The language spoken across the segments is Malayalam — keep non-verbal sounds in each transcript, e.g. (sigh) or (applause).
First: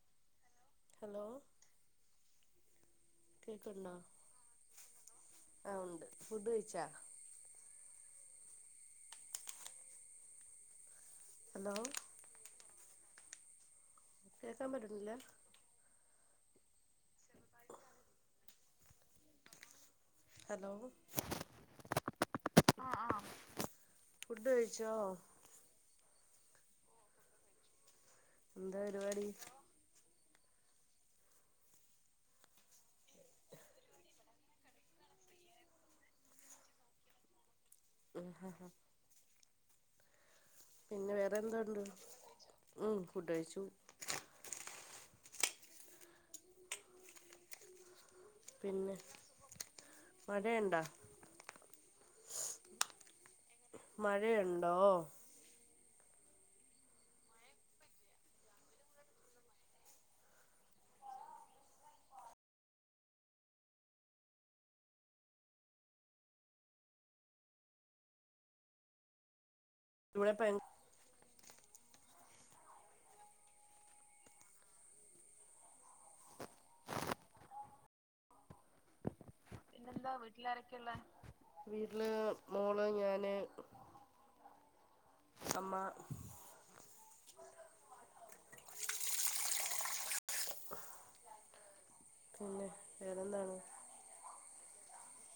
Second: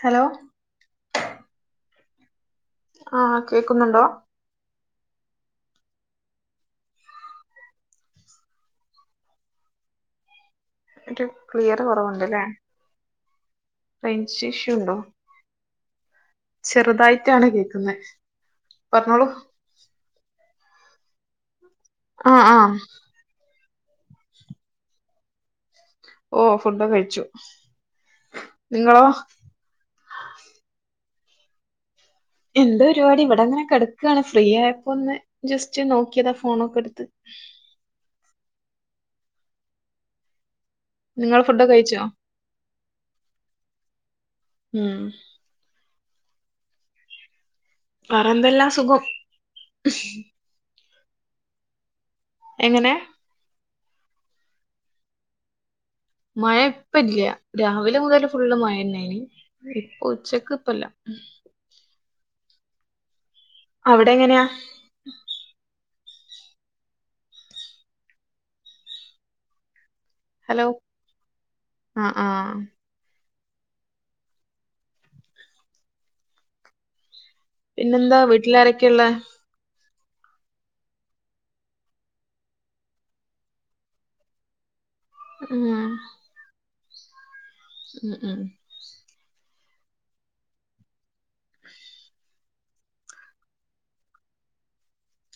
ഹലോ ഹലോ ആഹ് കേക്ക്‌ണ്ടോ കേക്കുന്നുണ്ടോ ആഹ് ഉണ്ട് ഫുഡ് കഴിച്ചോ ന്നട്ട് ഹലോ ക്ലിയർ കൊറവുണ്ട് ല്ലേ കേക്കാൻ റേഞ്ച്ശിഷ്യു ഒണ്ടോ പറ്റുന്നില്ല ചെറുതായിട്ടാണ് കേക്കുന്നെ പറഞ്ഞോളൂ ഹലോ ആഹ്- ആഹ് ഫുഡ് കഴിച്ചോ ഓ ഫുഡ് ഒക്കെ കഴിച്ചു എന്താ നിങ്ങളോ പരിപാടി എന്താ പരിപാടി ഇവിടെ അങ്ങനെ കെടക്കാണ് ഫ്രീ ആയപ്പോ ഒന്ന് ജസ്റ്റ് നോക്കിയതാ ഫോണൊക്കെ എടുത്ത് ഉം ഹാ ഹാ പിന്നെ വേറെ നിങ്ങൾ എന്തോ ഫുഡൊക്കെ ഒണ്ട് കഴിച്ചോ ഉം ഫുഡ് കഴിച്ചു ഉം പറ ന്തേലും പിന്നെ മഴയൊണ്ടോ എങ്ങനെ മഴയുണ്ടോ മഴ ഇപ്പ ഇല്ല്യാ രാവിലെ മുതല് ഫുള്ള് മഴ ന്നേനീ ഇപ്പൊ ഉച്ചക്ക് ഇപ്പല്ല അവിടെങ്ങനാ ഇവിടെ ഭയ ഹലോ ആഹ് -ആഹ് പിന്നെന്താ വീട്ടിലാരൊക്കെയാ ഉള്ളേ പിന്നെന്താ വീട്ടിലാരൊക്കെയൊള്ളേ? വീട്ടില് മോള് ഞാന് (unintelligible) ഉം ഉം ഉം (unintelligible) പിന്നെ വേറെന്താണ്?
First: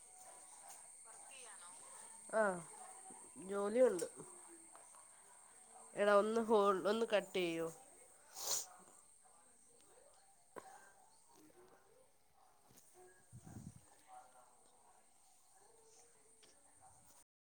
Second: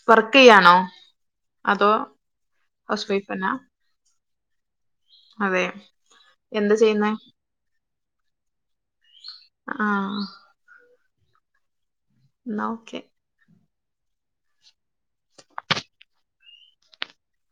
വർക്കെയ്യാണോ? അതോ ആഹ് ഹൗസ് വൈഫ്ന്നാ ജോലിയൊണ്ട്. അതെ എടാ ഒന്ന് ഹോൾ എന്താ ഒന്ന് ചെയ്യുന്നേ കട്ട് ചെയ്യോ? ആഹ് എന്നാ ഓക്കെ